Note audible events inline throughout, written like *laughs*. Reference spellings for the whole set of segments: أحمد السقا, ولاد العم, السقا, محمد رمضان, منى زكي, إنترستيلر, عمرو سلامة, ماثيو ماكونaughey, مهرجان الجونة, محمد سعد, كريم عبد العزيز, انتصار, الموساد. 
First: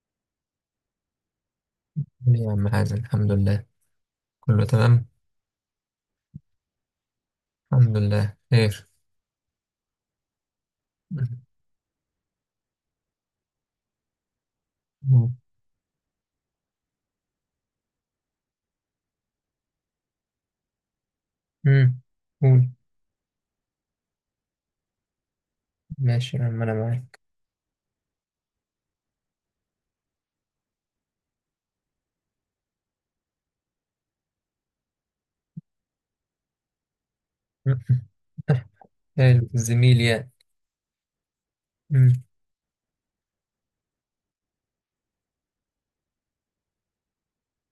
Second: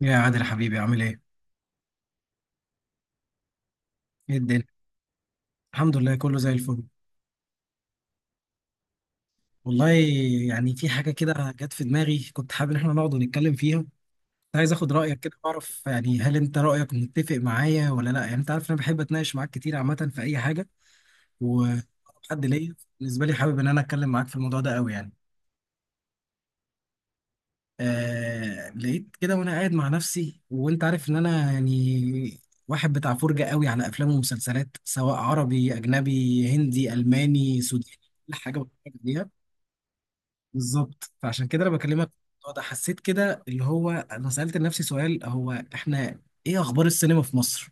يا عادل حبيبي، عامل ايه؟ يا عم حازم، الحمد لله. ايه الدنيا؟ كله تمام، الحمد لله كله زي الفل. الحمد لله خير. والله يعني في حاجة كده جت في دماغي، كنت حابب ان احنا نقعد ونتكلم فيها. كنت عايز اخد رأيك كده، اعرف يعني هل انت رأيك متفق معايا ولا لا. يعني انت عارف انا بحب اتناقش معاك كتير عامة في اي حاجة امم وحد قول. ليا. بالنسبة لي حابب ان انا اتكلم معاك في الموضوع ده قوي يعني. ماشي يا عم انا معاك. آه، لقيت كده وانا قاعد مع نفسي، وانت عارف ان انا يعني واحد بتاع فرجة قوي على افلام ومسلسلات، سواء عربي اجنبي هندي الماني *laughs* سوداني، مم. كل حاجة بتفرج عليها. حلو الزميل يعني. بالظبط، فعشان كده انا بكلمك مم. في الموضوع ده. حسيت كده اللي هو انا سألت لنفسي سؤال، هو احنا ايه اخبار السينما في مصر؟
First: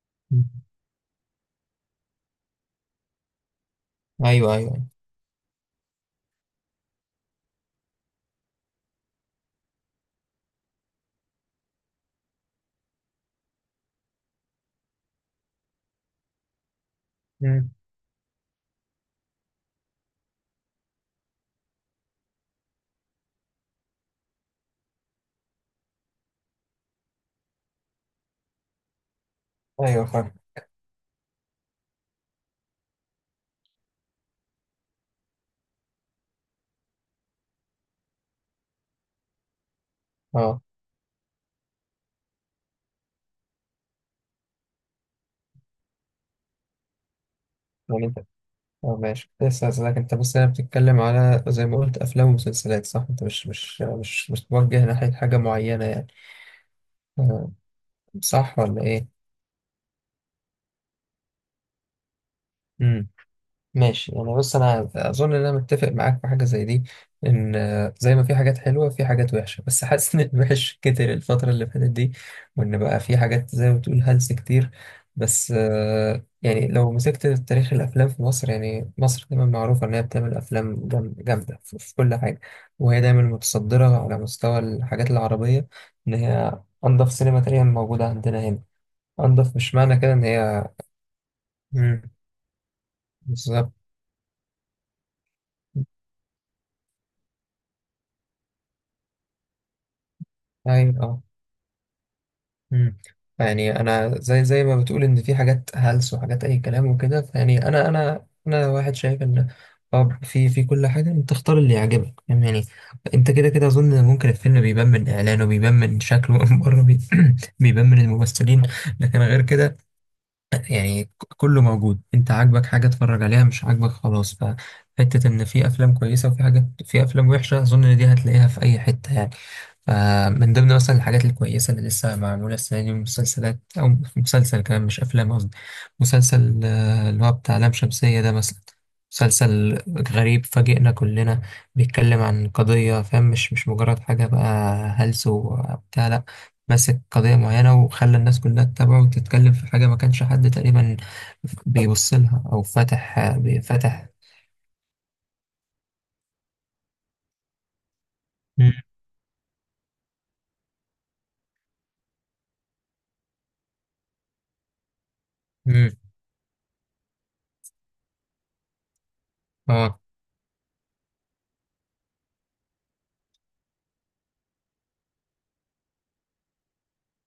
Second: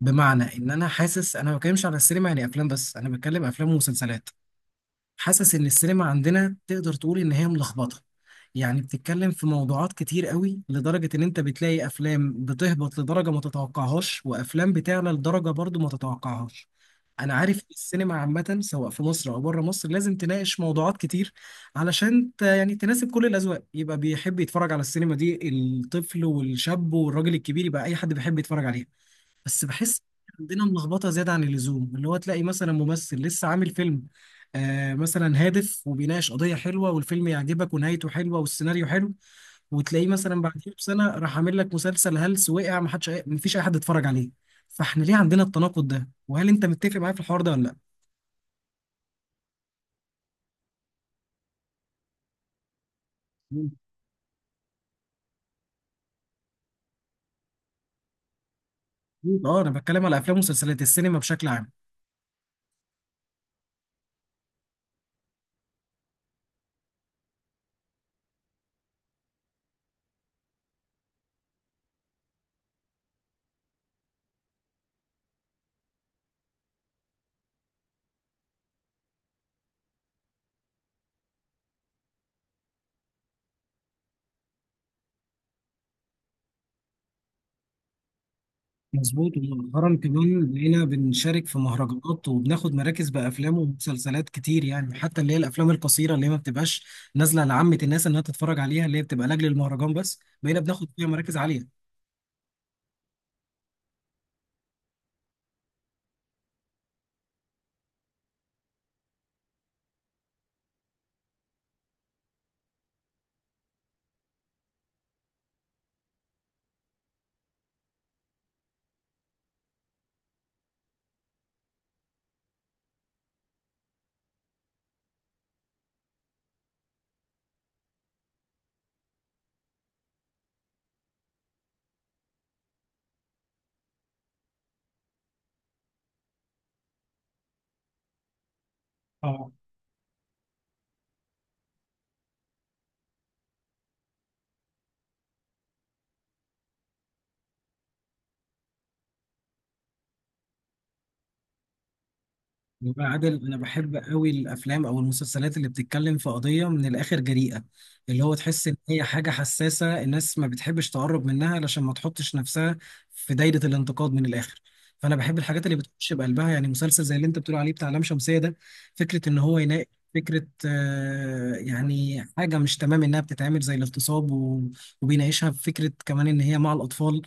بمعنى مم. ان انا حاسس انا ما بتكلمش على السينما يعني افلام بس، انا بتكلم افلام ومسلسلات. ايوه، ايوه. حاسس ان السينما عندنا تقدر تقول ان هي ملخبطه. يعني بتتكلم في موضوعات كتير قوي، لدرجه ان انت بتلاقي افلام بتهبط لدرجه ما تتوقعهاش، وافلام بتعلى لدرجه برضو ما تتوقعهاش. انا عارف إن مم. السينما عامه سواء في مصر او بره مصر لازم تناقش موضوعات كتير يعني تناسب كل الاذواق، يبقى بيحب يتفرج على السينما دي الطفل والشاب والراجل الكبير، يبقى اي حد بيحب يتفرج عليها. بس بحس ايوه، فاهم. عندنا ملخبطه زياده عن اللزوم، اللي هو تلاقي مثلا ممثل لسه عامل فيلم آه، مثلا هادف وبيناقش قضيه حلوه، والفيلم يعجبك ونهايته حلوه والسيناريو حلو، وتلاقيه مثلا اه، بعديه بسنه راح عامل لك مسلسل هلس وقع، ما حدش ما فيش اي حد اتفرج عليه. فاحنا ليه عندنا التناقض ده؟ وهل انت متفق معايا في الحوار ده ولا لا؟ يعني انت اه ماشي، كنت لسه هسألك. انت بص، انا بتتكلم على زي ما قلت افلام ومسلسلات، صح؟ انت مش مم. مش مش مش متوجه ناحية حاجة معينة يعني، آه، صح ولا ايه؟ اه، انا بتكلم على افلام ومسلسلات السينما بشكل عام. مم. ماشي، يعني بص انا اظن ان انا متفق معاك في حاجه زي دي، ان زي ما في حاجات حلوه في حاجات وحشه، بس حاسس ان الوحش كتر الفتره اللي فاتت دي، وان بقى في حاجات زي ما بتقول هلس كتير. بس يعني لو مسكت تاريخ الافلام في مصر، يعني مصر دايما معروفه ان هي بتعمل افلام جامده في كل حاجه، وهي دايما متصدره على مستوى الحاجات العربيه، ان هي انضف سينما تقريبا موجوده عندنا هنا. مظبوط، انضف مش معنى ومؤخرا كده ان كمان هي، بقينا بنشارك في مم، مهرجانات وبناخد مراكز بأفلام بالظبط. ومسلسلات كتير، يعني حتى اللي هي الأفلام القصيرة اللي هي ما بتبقاش نازلة لعامة الناس إنها تتفرج عليها، اللي هي بتبقى لأجل المهرجان بس، بقينا بناخد فيها ايوه. مراكز عالية. مم. يعني انا زي ما بتقول ان في حاجات هلس وحاجات اي كلام وكده، فيعني انا واحد شايف ان، اه في كل حاجه انت اختار اللي يعجبك، فاهم يعني. انت كده كده اظن إن ممكن الفيلم بيبان من اعلانه، بيبان من شكله *laughs* من بره، *clears throat* بيبان من الممثلين. لكن غير كده، يعني كله موجود. انت عاجبك حاجة اتفرج عليها، مش عاجبك خلاص. فحتة ان في افلام كويسة وفي حاجات، في افلام وحشة، اظن ان دي هتلاقيها في اي حتة يعني. فمن ضمن مثلا الحاجات الكويسة اللي لسه معمولة السنة دي مسلسلات او مسلسل كمان، مش افلام قصدي مسلسل، اللي هو بتاع لام شمسية ده مثلا. اه. مسلسل غريب، فاجئنا كلنا. بيتكلم عن قضية، فاهم؟ مش مجرد حاجة بقى هلس وبتاع، لأ. ماسك قضية معينة وخلى الناس كلها تتابعه وتتكلم في حاجة ما كانش حد تقريبا بيبص لها أو والله يا فتح عادل انا بحب بيفتح. قوي الافلام او المسلسلات اللي بتتكلم في قضيه من الاخر جريئه، اللي هو تحس مم. ان هي حاجه حساسه الناس ما بتحبش تقرب منها علشان ما تحطش نفسها في دايره الانتقاد من الاخر. فانا بحب الحاجات اللي مم. بتخش بقلبها، يعني مسلسل زي اللي انت بتقول عليه بتاع لام شمسيه ده، فكره ان هو يناقش اه. فكرة يعني حاجة مش تمام إنها بتتعمل زي الاغتصاب، وبيناقشها بفكرة كمان إن هي مع الأطفال.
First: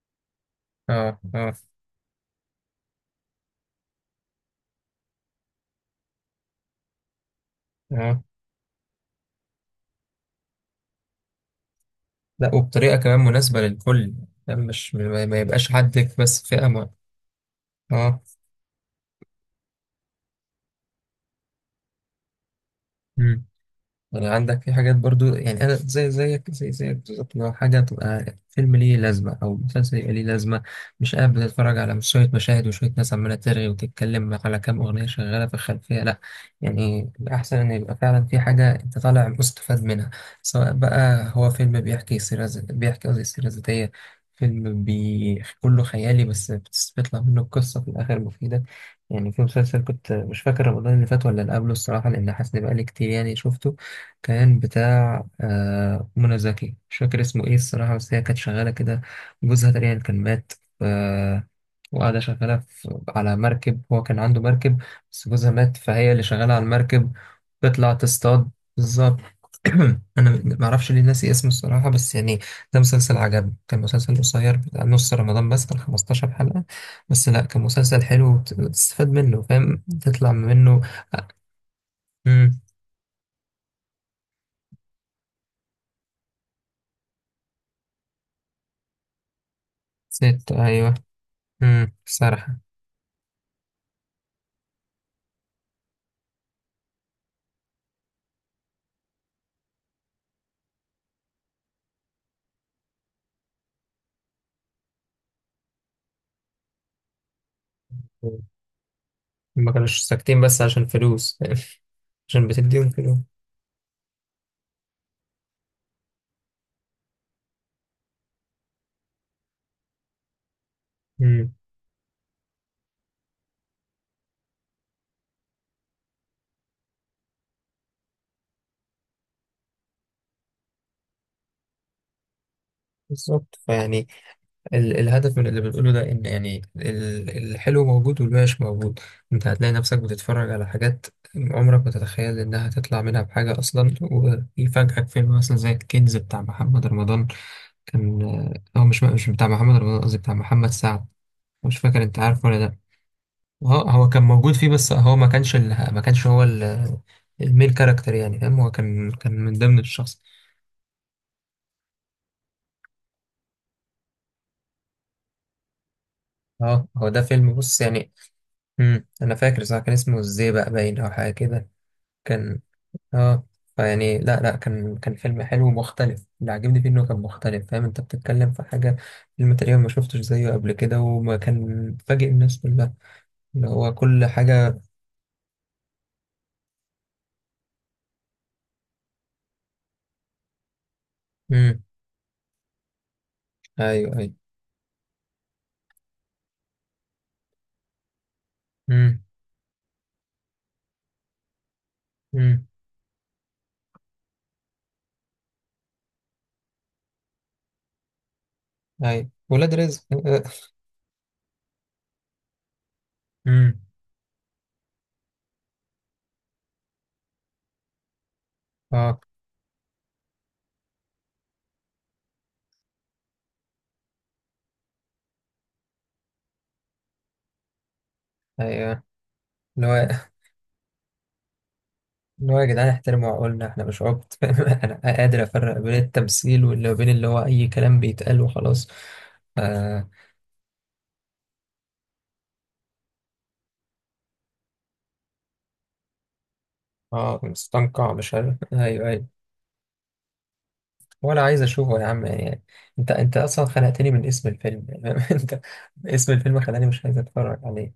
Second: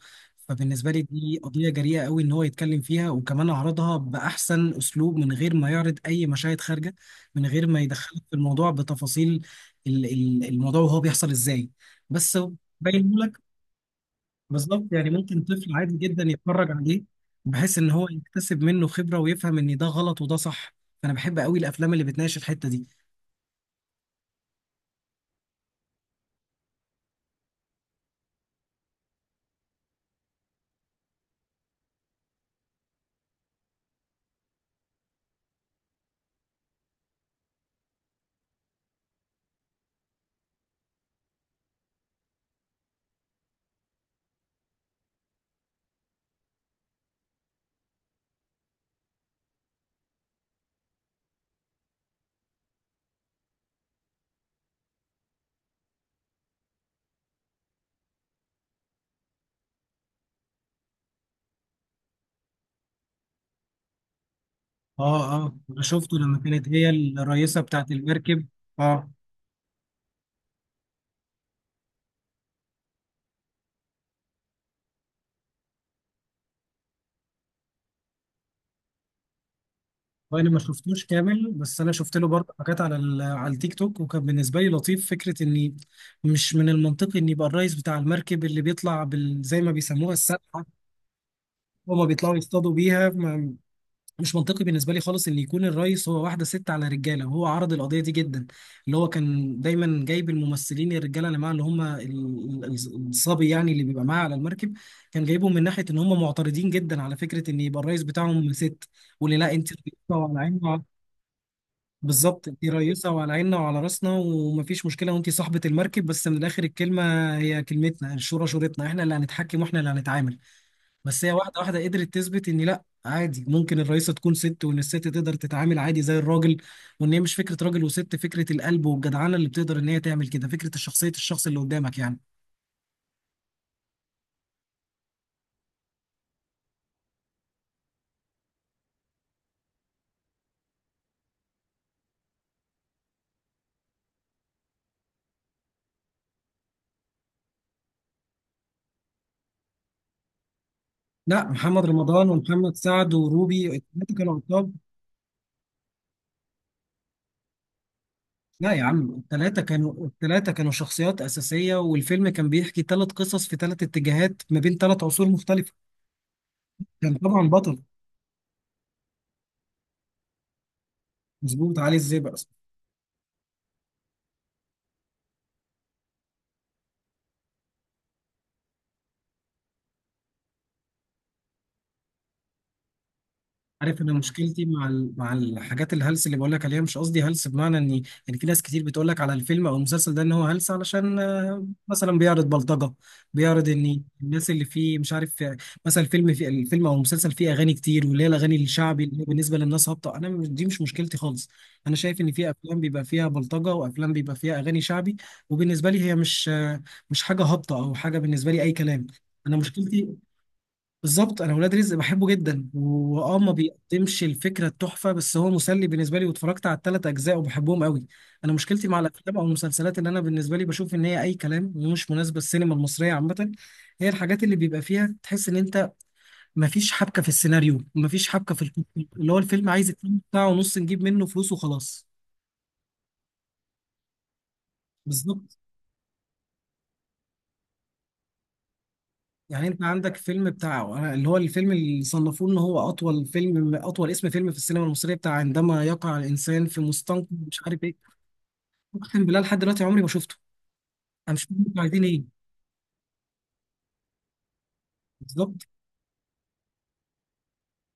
فبالنسبة لي اه. دي اه. قضية جريئة قوي إن هو يتكلم فيها، وكمان عرضها بأحسن أسلوب من غير ما يعرض أي مشاهد خارجة، من غير ما يدخلك اه. في الموضوع بتفاصيل الموضوع وهو بيحصل إزاي. بس لا، وبطريقة باين كمان لك. مناسبة للكل، يعني بالظبط، مش يعني ما ممكن يبقاش طفل عادي حد جدا بس فئة يتفرج عليه معينة. بحيث إن هو اه. يكتسب منه خبرة ويفهم إن ده غلط وده صح. فأنا بحب قوي الأفلام اللي بتناقش الحتة دي. مم. ولا عندك في حاجات برضو؟ يعني انا زي زيك زي زيك بالظبط، لو حاجه تبقى فيلم ليه لازمه، او مسلسل يبقى ليه لازمه، مش قاعد بتتفرج على مش شويه مشاهد وشويه ناس عماله ترغي وتتكلم على كام اغنيه شغاله في الخلفيه، لا. يعني الاحسن ان يبقى فعلا في حاجه انت طالع مستفاد منها، سواء بقى هو فيلم بيحكي بيحكي قصدي سيره ذاتيه، فيلم كله خيالي بس بيطلع منه قصة في الآخر مفيدة. يعني في مسلسل، كنت مش فاكر رمضان اللي فات ولا اللي قبله الصراحة، لأن حاسس إن بقالي كتير يعني شفته. كان بتاع منى زكي، مش فاكر اسمه ايه الصراحة، بس هي كانت شغالة كده، جوزها تقريبا كان مات، ف- وقاعدة شغالة في، على مركب، هو كان عنده مركب، بس آه جوزها آه، مات أنا فهي شفته اللي لما شغالة على كانت هي المركب، الرئيسة بتاعت تطلع المركب. تصطاد. آه. بالظبط. *clears throat* أنا معرفش ليه ناسي اسمه الصراحة بس يعني، ده مسلسل عجبني، كان مسلسل قصير بتاع نص رمضان، بس كان 15 حلقة. بس لأ، كان مسلسل حلو وتستفاد منه، فاهم، تطلع هو انا ما منه. شفتوش كامل، بس انا شفت له مم. برضه حاجات على على التيك توك، وكان بالنسبه لي لطيف فكره اني مش من المنطقي ان يبقى الرئيس بتاع المركب اللي بيطلع زي ما بيسموها ست، السبحه، أيوه. مم. هما بيطلعوا صراحة. يصطادوا بيها ما... مش منطقي بالنسبه لي خالص ان يكون الرئيس هو واحده ست على رجاله. وهو عرض القضيه دي جدا، اللي هو كان دايما جايب الممثلين الرجاله اللي معاه اللي هم الصبي يعني اللي بيبقى معاه على المركب، كان جايبهم من ناحيه ان هم معترضين جدا على فكره ان يبقى الرئيس بتاعهم ست. واللي لا انت ما كانوش على ساكتين عيني. بس عشان فلوس. *laughs* بالظبط، عشان انت بتديهم رئيسة فلوس. وعلى عيننا وعلى راسنا ومفيش مشكلة وانت صاحبة المركب، بس من الآخر الكلمة هي كلمتنا، الشورى شورتنا، احنا اللي هنتحكم واحنا اللي هنتعامل. بس هي امم واحدة واحدة قدرت تثبت ان لا، عادي ممكن الرئيسة تكون ست، وان الست تقدر تتعامل عادي زي الراجل، وان هي مش فكرة راجل وست، فكرة القلب والجدعانة اللي بتقدر ان هي تعمل كده، فكرة الشخصية الشخص اللي قدامك يعني. بالظبط. فيعني الهدف من اللي بنقوله ده، ان يعني الحلو موجود والوحش موجود. انت هتلاقي نفسك بتتفرج على حاجات عمرك ما تتخيل انها تطلع منها بحاجة اصلا، ويفاجئك فيلم مثلا زي الكنز بتاع محمد رمضان. كان، هو مش بتاع محمد رمضان قصدي، بتاع محمد سعد. لا، مش محمد فاكر، انت رمضان عارفه ومحمد ولا؟ سعد وروبي اه، هو الثلاثة كان كانوا موجود فيه عصاب. بس هو ما كانش ال، ما كانش هو ال، المين كاركتر يعني، فاهم. هو لا يا عم، كان من التلاتة ضمن كانوا، الشخص. التلاتة كانوا شخصيات أساسية، والفيلم كان بيحكي تلات قصص في تلات اتجاهات ما بين تلات عصور مختلفة. اه، هو كان ده طبعا فيلم، بص بطل. يعني. انا فاكر صح، كان اسمه الزيبق باين او حاجه كده. مظبوط، علي الزئبق. كان. اه. فيعني، لا لا، كان فيلم حلو ومختلف. اللي عجبني فيه انه كان مختلف، فاهم؟ انت بتتكلم في حاجه، فيلم تقريبا ما شفتش زيه قبل كده وما كان فاجئ الناس كلها، اللي هو عارف انا كل مشكلتي حاجه. مع مع الحاجات الهلس اللي بقول لك عليها، مش قصدي هلس بمعنى اني يعني في ناس كتير بتقول لك على الفيلم او المسلسل ده ان هو هلس علشان امم. مثلا بيعرض بلطجه، بيعرض ان ايوه، ايوه. الناس اللي فيه مش عارف مثلا الفيلم، في الفيلم او المسلسل فيه اغاني كتير واللي هي الاغاني الشعبي اللي هي امم. بالنسبه للناس هابطه. انا مش- دي مش مشكلتي خالص. انا شايف ان في امم. افلام بيبقى فيها بلطجه وافلام بيبقى فيها اغاني شعبي، وبالنسبه لي هي مش مش حاجه هابطه او حاجه بالنسبه لي اي كلام. ايوه، انا ولاد رزق. مشكلتي، *laughs* بالظبط انا ولاد رزق بحبه جدا، واه ما امم. بيقدمش الفكره التحفه بس هو مسلي بالنسبه لي، واتفرجت على الثلاث اجزاء وبحبهم قوي. انا مشكلتي مع اه. الافلام او المسلسلات اللي انا بالنسبه لي بشوف ان هي اي كلام ومش مناسبه السينما المصريه عامه، هي الحاجات اللي بيبقى فيها تحس ان انت ما فيش حبكه في السيناريو، ما فيش حبكه في القصة، ايوه، اللي هو الفيلم اللي عايز هو، اتنين ساعه ونص نجيب منه فلوس وخلاص. اللي هو، يا جدعان احترموا عقولنا، احنا مش عبط. *laughs* انا قادر بالظبط، افرق بين التمثيل واللي بين اللي هو اي كلام بيتقال وخلاص. يعني انت اه, عندك فيلم بتاع اللي هو الفيلم اللي صنفوه ان هو اطول فيلم، اطول اسم فيلم في السينما المصريه بتاع "عندما يقع الانسان في مستنقع مش عارف مستنقع ايه". مش عارف، ايوه، اقسم ايوه. بالله لحد دلوقتي عمري ما شفته. انا ولا مش عايز فاهم انتوا اشوفه عايزين يا عم، ايه. يعني انت، انت اصلا خنقتني من اسم الفيلم، *laughs* يعني انت، بالظبط. اسم الفيلم خلاني مش عايز اتفرج عليه.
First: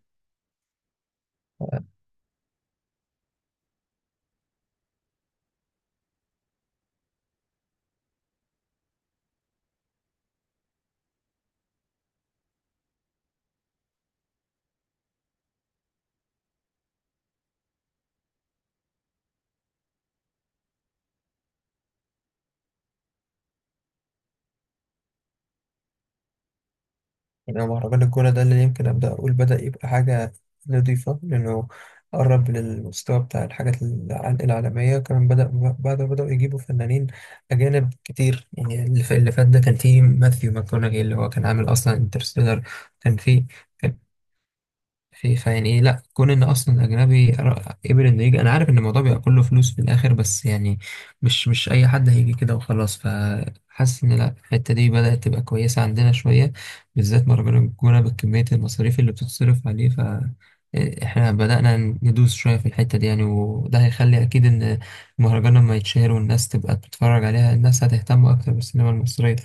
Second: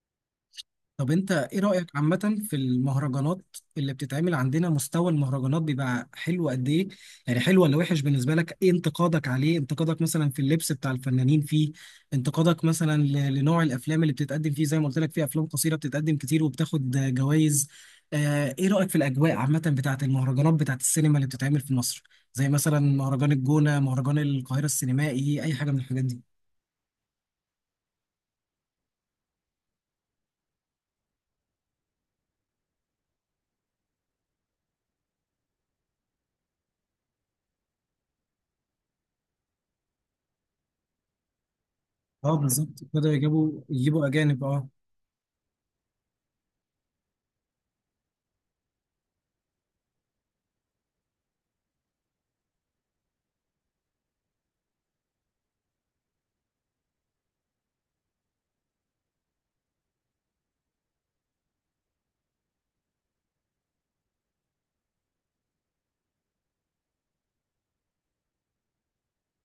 طب انت ايه رايك عامه في المهرجانات اللي بتتعمل عندنا؟ مستوى المهرجانات بيبقى حلو قد ايه؟ يعني حلو ولا وحش بالنسبه لك؟ ايه انتقادك عليه؟ انتقادك مثلا في اللبس بتاع الفنانين فيه؟ انتقادك مثلا لنوع الافلام اللي بتتقدم فيه؟ زي ما قلت لك في افلام قصيره بتتقدم كتير وبتاخد جوائز. ايه رايك في الاجواء عامه بتاعه المهرجانات بتاعه السينما اللي بتتعمل في مصر، زي مثلا مهرجان الجونه، مهرجان القاهره السينمائي، اي حاجه من الحاجات دي؟ يعني هو مهرجان الجونة ده اللي يمكن أبدأ أقول بدأ يبقى حاجة نضيفة، لأنه قرب للمستوى بتاع الحاجات العالمية كمان، بدأ بعد ما بدأوا يجيبوا فنانين أجانب كتير. يعني اللي فات ده كان فيه ماثيو ماكونaughey اللي هو كان عامل أصلا اه انترستيلر. بالظبط، بدأوا كان فيه، يجيبوا اجانب. اه. فيعني ايه، لا كون ان اصلا اجنبي، قبل انه يجي، انا عارف ان الموضوع بيبقى كله فلوس في الاخر بس يعني مش اي حد هيجي كده وخلاص. فحاسس ان لا، الحته دي بدات تبقى كويسه عندنا شويه، بالذات مهرجان الجونه بكميه المصاريف اللي بتتصرف عليه. ف، احنا بدأنا ندوس شوية في الحتة دي يعني، وده هيخلي أكيد إن المهرجان لما يتشهر والناس تبقى بتتفرج عليها، الناس هتهتم أكتر بالسينما المصرية،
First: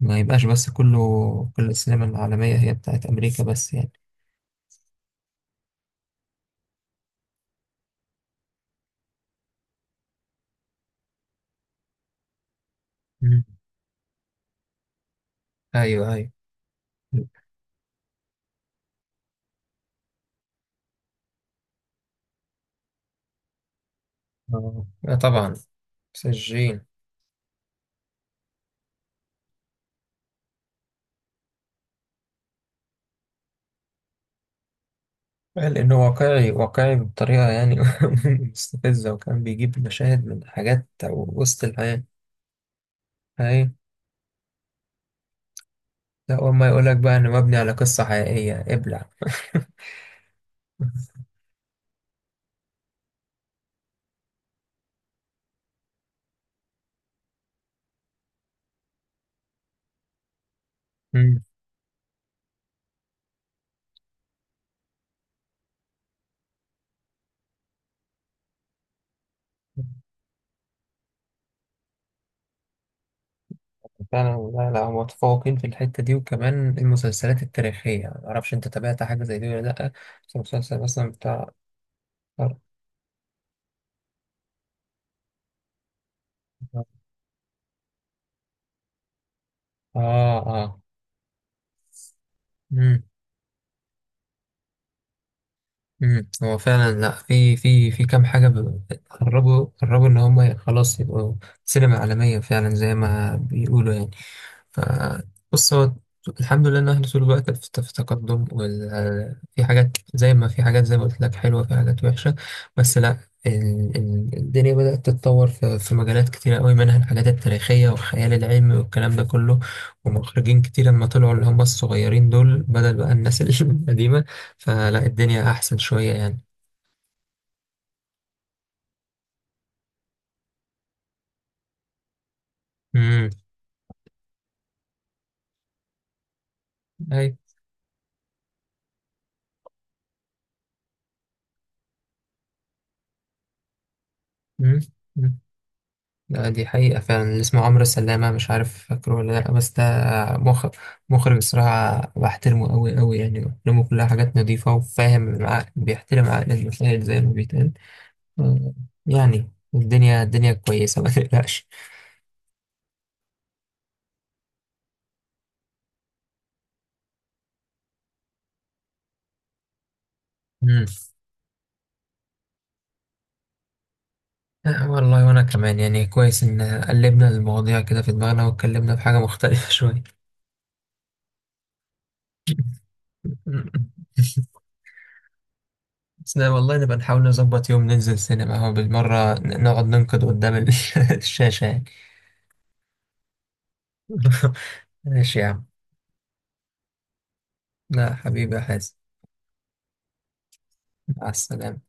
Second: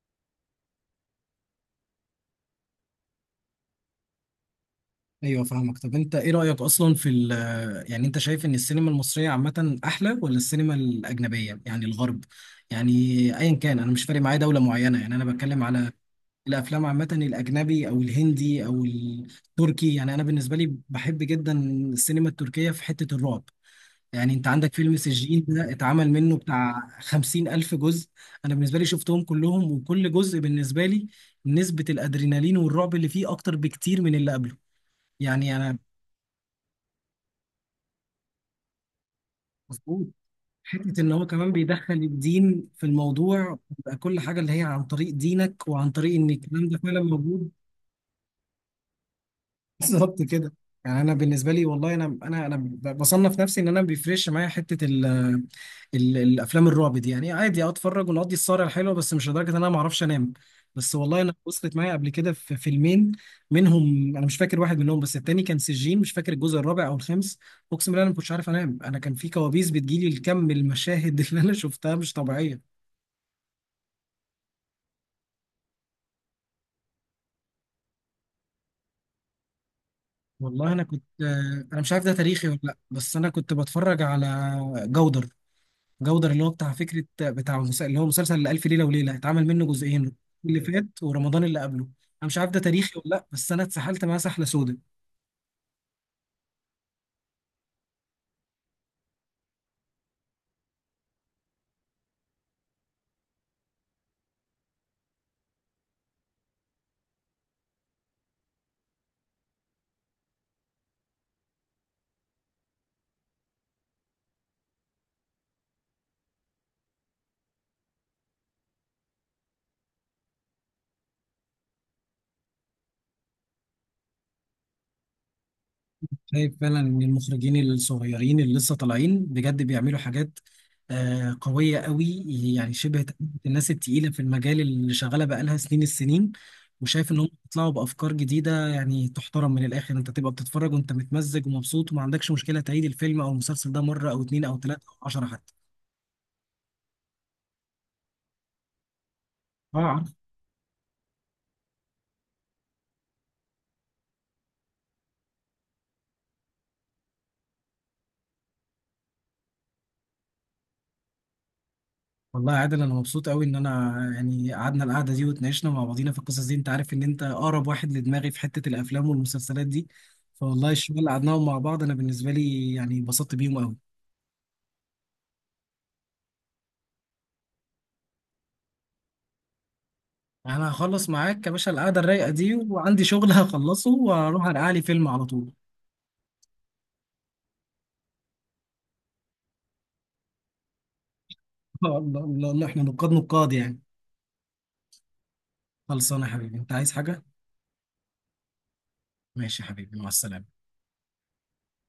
ما يبقاش بس كله كل السينما العالمية هي بتاعت أمريكا بس يعني. ايوه فاهمك. طب انت ايه رأيك اصلا في ال، يعني انت شايف ان السينما المصرية عامة احلى ولا السينما الاجنبية يعني الغرب؟ يعني مم. ايا كان، انا مش فارق معايا دولة معينة، يعني انا بتكلم على ايوه، ايوه. الافلام عامة، الاجنبي او الهندي او التركي. يعني انا بالنسبة لي بحب جدا السينما التركية في حتة الرعب. يعني انت عندك آه، فيلم لا سجين طبعا. ده اتعمل منه سجين. بتاع 50,000 جزء، انا بالنسبة لي شفتهم كلهم، وكل جزء بالنسبة لي نسبة الادرينالين والرعب اللي فيه اكتر بكتير من اللي قبله. يعني انا، لانه واقعي، واقعي بطريقه يعني *laughs* مستفزه، وكان بيجيب مظبوط. مشاهد من حاجات حتة ان هو كمان وسط بيدخل الحياه. الدين في الموضوع، اي، بيبقى كل حاجة اللي هي عن طريق دينك وعن طريق ان لا، اول ما الكلام ده يقولك فعلا بقى انه موجود. مبني على قصه حقيقيه، ابلع. *laughs* بالظبط كده. يعني انا بالنسبه لي والله، انا بصنف نفسي ان انا ما بيفرقش معايا حته ال ال الافلام الرعب دي، يعني عادي اتفرج ونقضي السهره الحلوه، بس مش لدرجه ان انا ما اعرفش انام. بس والله انا مم. وصلت معايا قبل كده في فيلمين منهم، انا مش فاكر واحد منهم بس التاني كان سجين، مش فاكر الجزء الرابع او الخامس. اقسم بالله انا ما كنتش عارف انام، انا كان في كوابيس بتجيلي، الكم المشاهد *laughs* اللي انا شفتها مش طبيعيه. فعلا، لا، لا، هم متفوقين في الحته دي. وكمان المسلسلات التاريخيه، يعني ما اعرفش انت تابعت حاجه زي دي ولا لا، بس والله انا المسلسل كنت، مثلا بتاع. انا مش عارف ده تاريخي ولا اه. لا، بس انا كنت بتفرج على جودر. جودر اللي هو بتاع فكرة اللي هو مسلسل ألف ليلة وليلة، اتعمل منه جزئين، اللي اه. فات ورمضان اللي قبله. أنا مش عارف ده تاريخي مم. ولا لأ، بس أنا اتسحلت معاه سحلة سودا. مم. هو فعلا، لا، في كام حاجة قربوا، قربوا إن هم خلاص يبقوا سينما عالمية فعلا زي ما بيقولوا يعني. ف، بص هو الحمد لله إن إحنا طول الوقت في تقدم، وال، في حاجات زي ما في حاجات زي ما قلت لك حلوة، في حاجات وحشة، بس لا. الدنيا بدأت تتطور في مجالات كتيرة قوي، منها الحاجات التاريخية والخيال العلمي والكلام ده كله. ومخرجين كتير لما طلعوا اللي هم الصغيرين دول بدل بقى الناس *laughs* القديمة، فلا الدنيا أحسن شوية يعني. شايف فعلا إن المخرجين الصغيرين اللي لسه طالعين بجد بيعملوا حاجات آه قوية قوي، يعني شبه امم. تقلد الناس التقيلة في المجال اللي شغالة بقالها سنين السنين. وشايف إنهم أي. بيطلعوا بأفكار جديدة يعني تحترم من الآخر، أنت تبقى بتتفرج وأنت متمزج ومبسوط وما عندكش مشكلة تعيد الفيلم أو المسلسل ده مرة أو اتنين أو امم. تلاتة أو 10 أمم. حتى. لا دي حقيقة، فعلا اللي اسمه عمرو سلامة، مش عارف فاكره ولا لأ، بس ده اه. مخ... مخرج الصراحة بحترمه أوي أوي، يعني أفلامه كلها حاجات نظيفة وفاهم العقل، بيحترم عقل المشاهد زي ما بيتقال. آه، يعني الدنيا، الدنيا كويسة ما تقلقش. والله يا عادل انا مبسوط قوي ان انا يعني قعدنا القعده دي واتناقشنا مع بعضينا في القصص دي، انت عارف ان انت اقرب واحد لدماغي في حته الافلام والمسلسلات دي، فوالله امم. الشباب اللي قعدناهم مع بعض انا بالنسبه لي يعني اتبسطت بيهم قوي. آه، والله وأنا كمان، يعني كويس إن قلبنا المواضيع كده في دماغنا واتكلمنا في حاجة مختلفة شوية. انا هخلص معاك يا باشا القعده الرايقه دي، وعندي شغل هخلصه واروح *laughs* ارقع لي فيلم على طول. بسنا والله، نبقى نحاول نظبط يوم ننزل سينما اهو بالمرة، نقعد ننقد قدام *laughs* الشاشة *laughs* يعني. الله الله الله، احنا نقاد نقاد يعني. *laughs* ماشي يا عم. خلصانه يا حبيبي، انت عايز حاجه؟ لا حبيبي يا حازم. ماشي يا حبيبي، مع السلامه. مع السلامة.